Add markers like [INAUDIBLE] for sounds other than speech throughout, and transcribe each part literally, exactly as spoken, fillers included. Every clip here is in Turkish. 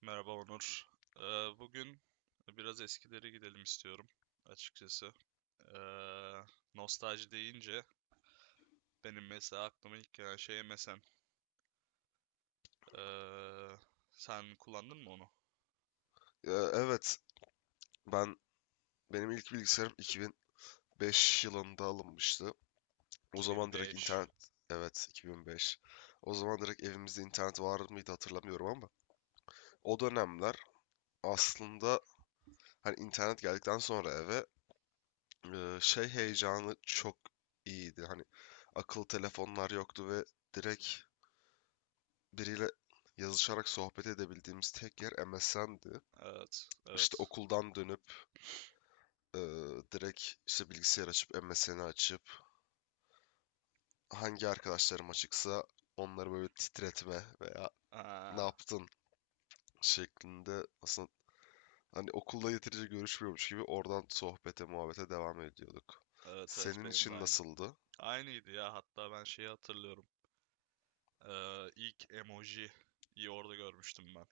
Merhaba Onur. Ee, bugün biraz eskileri gidelim istiyorum açıkçası. Ee, nostalji deyince benim mesela aklıma ilk gelen şey M S N. Ee, sen kullandın mı onu? Ee, evet, ben benim ilk bilgisayarım iki bin beş yılında alınmıştı. O zaman direkt iki bin beş. internet, evet, iki bin beş. O zaman direkt evimizde internet var mıydı hatırlamıyorum, ama o dönemler aslında hani internet geldikten sonra eve e, şey heyecanı çok iyiydi. Hani akıllı telefonlar yoktu ve direkt biriyle yazışarak sohbet edebildiğimiz tek yer M S N'di. Evet, İşte evet. okuldan dönüp e, direkt işte bilgisayar açıp M S N'i açıp hangi arkadaşlarım açıksa onları böyle titretme veya ne Aa, yaptın şeklinde aslında hani okulda yeterince görüşmüyormuş gibi oradan sohbete muhabbete devam ediyorduk. evet, evet Senin benim de için aynı. nasıldı? Aynıydı ya, hatta ben şeyi hatırlıyorum. Ee, ilk emojiyi orada görmüştüm ben.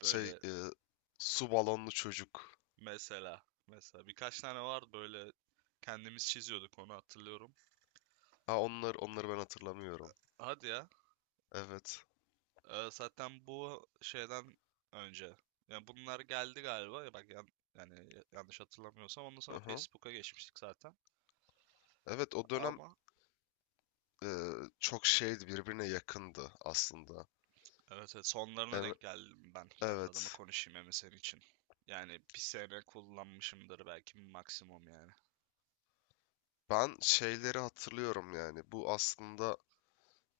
Şey Böyle e, su balonlu çocuk. mesela, mesela birkaç tane vardı, böyle kendimiz çiziyorduk onu hatırlıyorum. Ha onlar onları ben hatırlamıyorum. Hadi ya. Evet. Ee, zaten bu şeyden önce. Yani bunlar geldi galiba. Ya bak, yan- yani yanlış hatırlamıyorsam ondan sonra Aha. Facebook'a geçmiştik zaten. Evet, o dönem Ama e, çok şeydi, birbirine yakındı aslında. evet, evet, sonlarına Evet. denk geldim ben, kendi adıma Evet. konuşayım hem de senin için. Yani bir sene kullanmışımdır belki maksimum yani. Ben şeyleri hatırlıyorum yani. Bu aslında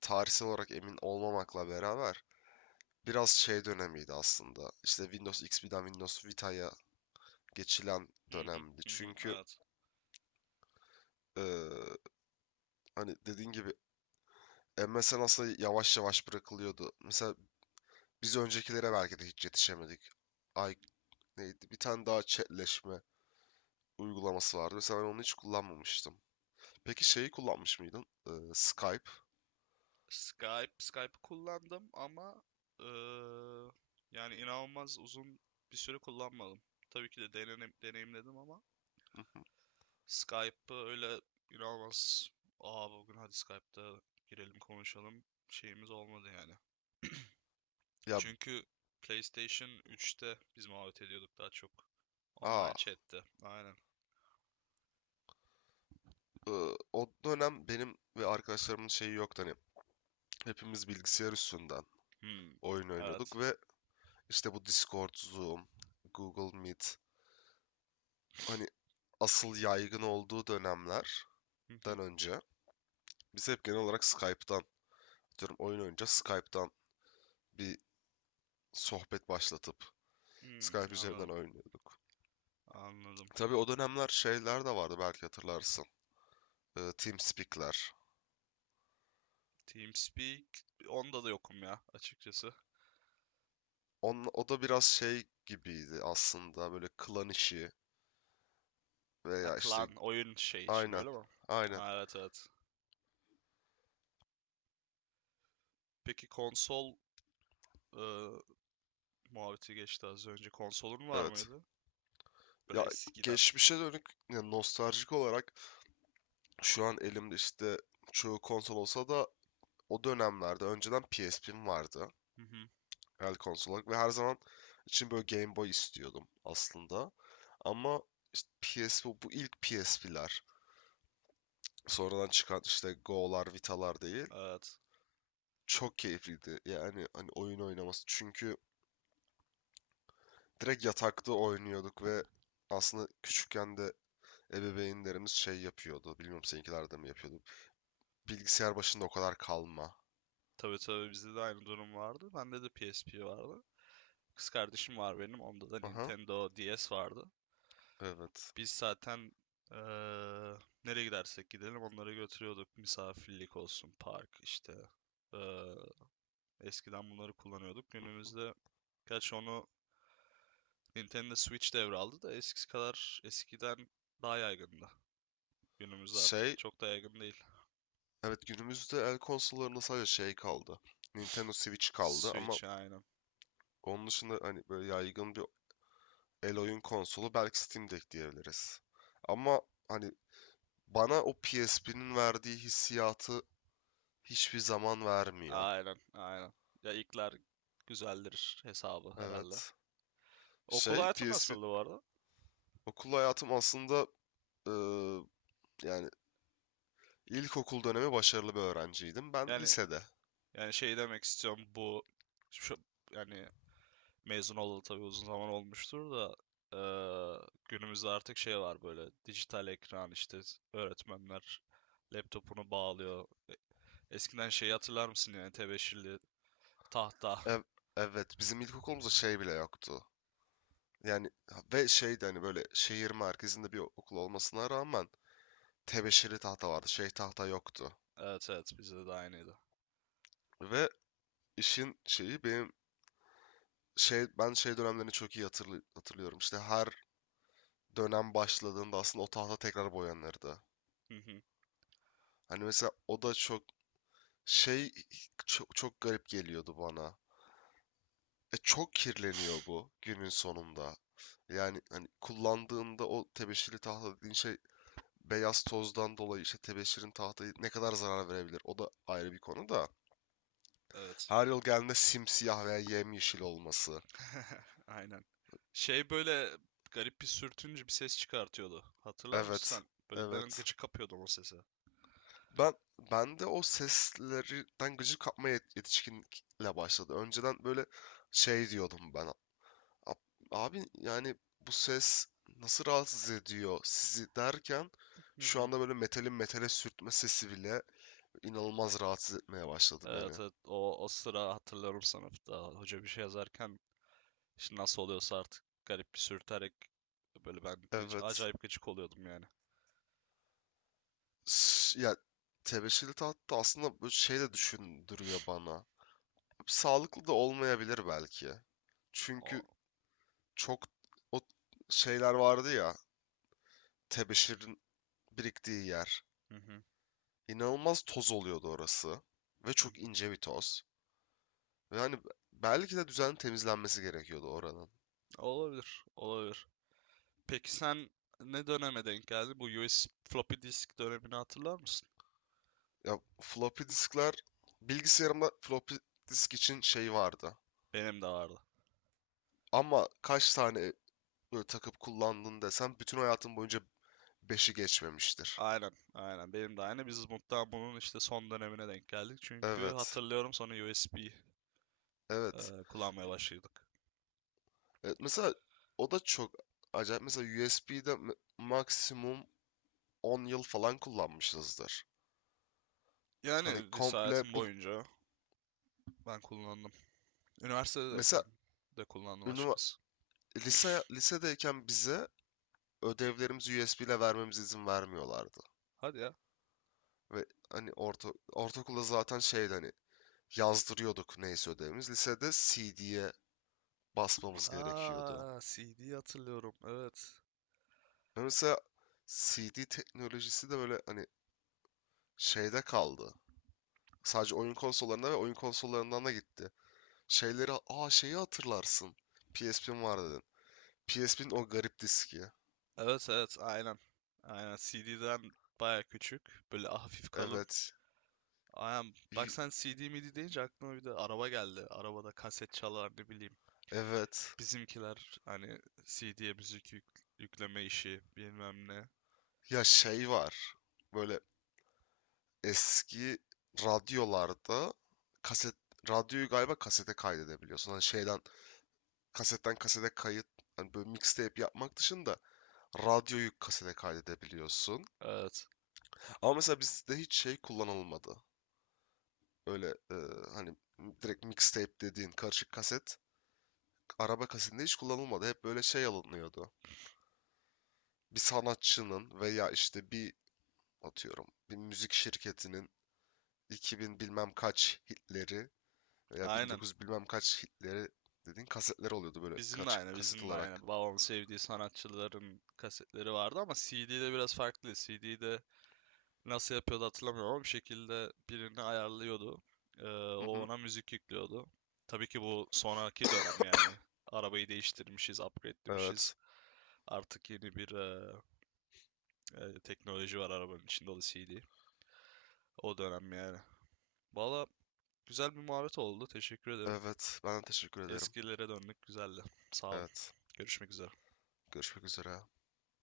tarihsel olarak emin olmamakla beraber biraz şey dönemiydi aslında. İşte Windows X P'den Windows Vita'ya geçilen Hı hı, dönemdi. hı hı, Çünkü evet. eee, hani dediğin gibi M S N aslında yavaş yavaş bırakılıyordu. Mesela biz öncekilere belki de hiç yetişemedik. Ay, neydi? Bir tane daha chatleşme uygulaması vardı. Mesela ben onu hiç kullanmamıştım. Peki şeyi kullanmış mıydın? Eee, Skype. Skype, Skype'ı kullandım ama eee, yani inanılmaz uzun bir süre kullanmadım. Tabii ki de denenim, deneyimledim ama [LAUGHS] Skype'ı öyle inanılmaz. Aa, bugün hadi Skype'da girelim konuşalım şeyimiz olmadı yani. [CLEARS THROAT] [LAUGHS] Ya, Çünkü PlayStation üçte biz muhabbet ediyorduk daha çok. aa, Online chat'te. Aynen. eee, o dönem benim ve arkadaşlarımın şeyi yoktu hani. Hepimiz bilgisayar üstünden Hmm. oyun oynuyorduk Evet. ve İşte bu Discord, Zoom, Google Meet, hani asıl yaygın olduğu dönemlerden [LAUGHS] Hı önce biz hep genel olarak Skype'dan, diyorum oyun oynayınca, Skype'dan bir sohbet başlatıp Hmm, Skype üzerinden anladım. oynuyorduk. Anladım. Tabii o dönemler şeyler de vardı, belki hatırlarsın. Ee, TeamSpeak'ler. TeamSpeak, onda da yokum ya açıkçası. On, o da biraz şey gibiydi aslında, böyle klan işi Ha, veya işte klan oyun şey için aynen, öyle mi? aynen, Aa, evet evet. Peki konsol e, muhabbeti geçti az önce. Konsolun var evet. mıydı? Böyle Ya, eskiden. geçmişe dönük ya nostaljik olarak, şu an elimde işte çoğu konsol olsa da o dönemlerde önceden P S P'm vardı. Hı hı. El konsol olarak, ve her zaman için böyle Game Boy istiyordum aslında. Ama işte P S P, bu ilk P S P'ler, sonradan çıkan işte Go'lar, Vita'lar değil. Evet. Çok keyifliydi. Yani hani oyun oynaması. Çünkü direkt yatakta oynuyorduk ve aslında küçükken de ebeveynlerimiz şey yapıyordu. Bilmiyorum, seninkiler de mi yapıyordu? Bilgisayar başında o kadar kalma. Tabii tabii, bizde de aynı durum vardı. Bende de P S P vardı. Kız kardeşim var benim. Onda da Aha, Nintendo D S vardı. evet. Biz zaten eee, nereye gidersek gidelim onları götürüyorduk. Misafirlik olsun, park işte. Eee, eskiden bunları kullanıyorduk. Günümüzde gerçi onu Nintendo Switch devraldı da eskisi kadar, eskiden daha yaygındı. Günümüzde artık Şey, çok da yaygın değil. evet, günümüzde el konsollarında sadece şey kaldı. Nintendo [LAUGHS] Switch kaldı, ama Switch aynı. onun dışında hani böyle yaygın bir el oyun konsolu belki Steam Deck diyebiliriz. Ama hani bana o P S P'nin verdiği hissiyatı hiçbir zaman vermiyor. Aynen, aynen. Ya, ilkler güzeldir hesabı herhalde. Evet. Okul Şey, hayatı P S P, nasıldı bu arada? okul hayatım aslında eee, yani ilkokul dönemi başarılı bir öğrenciydim. Ben Yani lisede. yani şey demek istiyorum, bu şu yani mezun olalı tabii uzun zaman olmuştur da, eee, günümüzde artık şey var, böyle dijital ekran, işte öğretmenler laptopunu bağlıyor. E, Eskiden şeyi hatırlar mısın, yani tebeşirli tahta. [LAUGHS] Ev- evet, bizim ilkokulumuzda şey bile yoktu. Yani ha- ve şeydi, hani böyle şehir merkezinde bir okul olmasına rağmen tebeşirli tahta vardı. Şey tahta yoktu. Evet evet, bizde de aynıydı. Ve işin şeyi, benim şey, ben şey dönemlerini çok iyi hatırlı- hatırlıyorum. İşte her dönem başladığında aslında o tahta tekrar boyanırdı. Hı hı, Hani mesela o da çok şey, çok, çok garip geliyordu bana. E çok kirleniyor bu günün sonunda. Yani hani kullandığında o tebeşirli tahta dediğin şey, beyaz tozdan dolayı işte tebeşirin tahtayı ne kadar zarar verebilir? O da ayrı bir konu da. evet. Her yıl geldiğinde simsiyah veya yemyeşil olması. [LAUGHS] Aynen. Şey, böyle garip bir sürtünce bir ses çıkartıyordu. Hatırlar mısın Evet. sen? Böyle ben Evet. gıcık kapıyordum o sesi. Ben ben de o seslerden gıcık kapma yet- yetişkinlikle başladı. Önceden böyle şey diyordum ben. "A- Abi yani bu ses nasıl rahatsız ediyor sizi?" derken, Hı şu hı. anda böyle metalin metale sürtme sesi bile inanılmaz rahatsız etmeye başladı beni. Evet evet, o, o sıra hatırlıyorum sınıfta. Hoca bir şey yazarken, işte nasıl oluyorsa artık, garip bir sürterek, böyle ben hiç- Evet. acayip gıcık oluyordum yani. S- Ya, tebeşirli tahta aslında bu şey de düşündürüyor bana. Sağlıklı da olmayabilir belki. O, Çünkü çok o şeyler vardı ya, tebeşirin biriktiği yer. hı hı. İnanılmaz toz oluyordu orası. Ve Hı çok hı. ince bir toz. Ve hani belki de düzenli temizlenmesi gerekiyordu oranın. Olabilir olabilir. Peki sen ne döneme denk geldin? Bu U S B, floppy disk dönemini hatırlar mısın? Ya, floppy diskler, bilgisayarımda floppy disk için şey vardı. Benim de vardı. Ama kaç tane böyle takıp kullandın desem, bütün hayatım boyunca beşi geçmemiştir. Aynen, aynen. Benim de aynı. Biz mutlaka bunun işte son dönemine denk geldik. Çünkü Evet. hatırlıyorum, sonra U S B Evet. e, kullanmaya başladık. Evet. Mesela o da çok acayip. Mesela U S B'de maksimum on yıl falan kullanmışızdır. Hani Yani lise hayatım komple bu, boyunca ben kullandım. mesela, Üniversitedeyken de kullandım ünivers açıkçası. lise lisedeyken bize ödevlerimizi U S B ile vermemize izin vermiyorlardı. Hadi ya. Ve hani orta ortaokulda zaten şeydi, hani yazdırıyorduk neyse ödevimiz. Lisede C D'ye basmamız gerekiyordu. Aa, C D hatırlıyorum. Evet. Ve mesela C D teknolojisi de böyle hani şeyde kaldı. Sadece oyun konsollarına, ve oyun konsollarından da gitti. Şeyleri, aa şeyi hatırlarsın. P S P'm var dedin. P S P'nin o garip diski. Evet, evet. Aynen. Aynen. C D'den baya küçük. Böyle hafif kalın. Evet. Aynen. Bak Y- sen C D midi deyince aklıma bir de araba geldi. Arabada kaset çalar, ne bileyim. Evet. Bizimkiler hani C D'ye müzik yük- yükleme işi bilmem ne. Ya, şey var. Böyle eski radyolarda kaset, radyoyu galiba kasete kaydedebiliyorsun. Hani şeyden, kasetten kasete kayıt, hani böyle mixtape yapmak dışında radyoyu kasete kaydedebiliyorsun. Evet. Ama mesela bizde hiç şey kullanılmadı. Öyle e, hani direkt mixtape dediğin karışık kaset araba kasinde hiç kullanılmadı. Hep böyle şey alınıyordu. Bir sanatçının veya işte bir, atıyorum, bir müzik şirketinin iki bin bilmem kaç hitleri veya Aynen. bin dokuz yüz bilmem kaç hitleri dediğin kasetler oluyordu, böyle Bizim de kaç aynı, kaset bizim de aynı. olarak. Babamın sevdiği sanatçıların kasetleri vardı ama C D'de biraz farklı. C D'de nasıl yapıyordu hatırlamıyorum ama bir şekilde birini ayarlıyordu. Ee, Hı o hı. ona müzik yüklüyordu. Tabii ki bu sonraki dönem [COUGHS] yani. Arabayı değiştirmişiz, upgrade'lemişiz. Evet. Artık yeni bir e, e, teknoloji var arabanın içinde, o da C D. O dönem yani. Valla, güzel bir muhabbet oldu. Teşekkür ederim. Evet. Ben de teşekkür ederim. Eskilere döndük. Güzeldi. Sağ olun. Evet. Görüşmek üzere. Görüşmek üzere.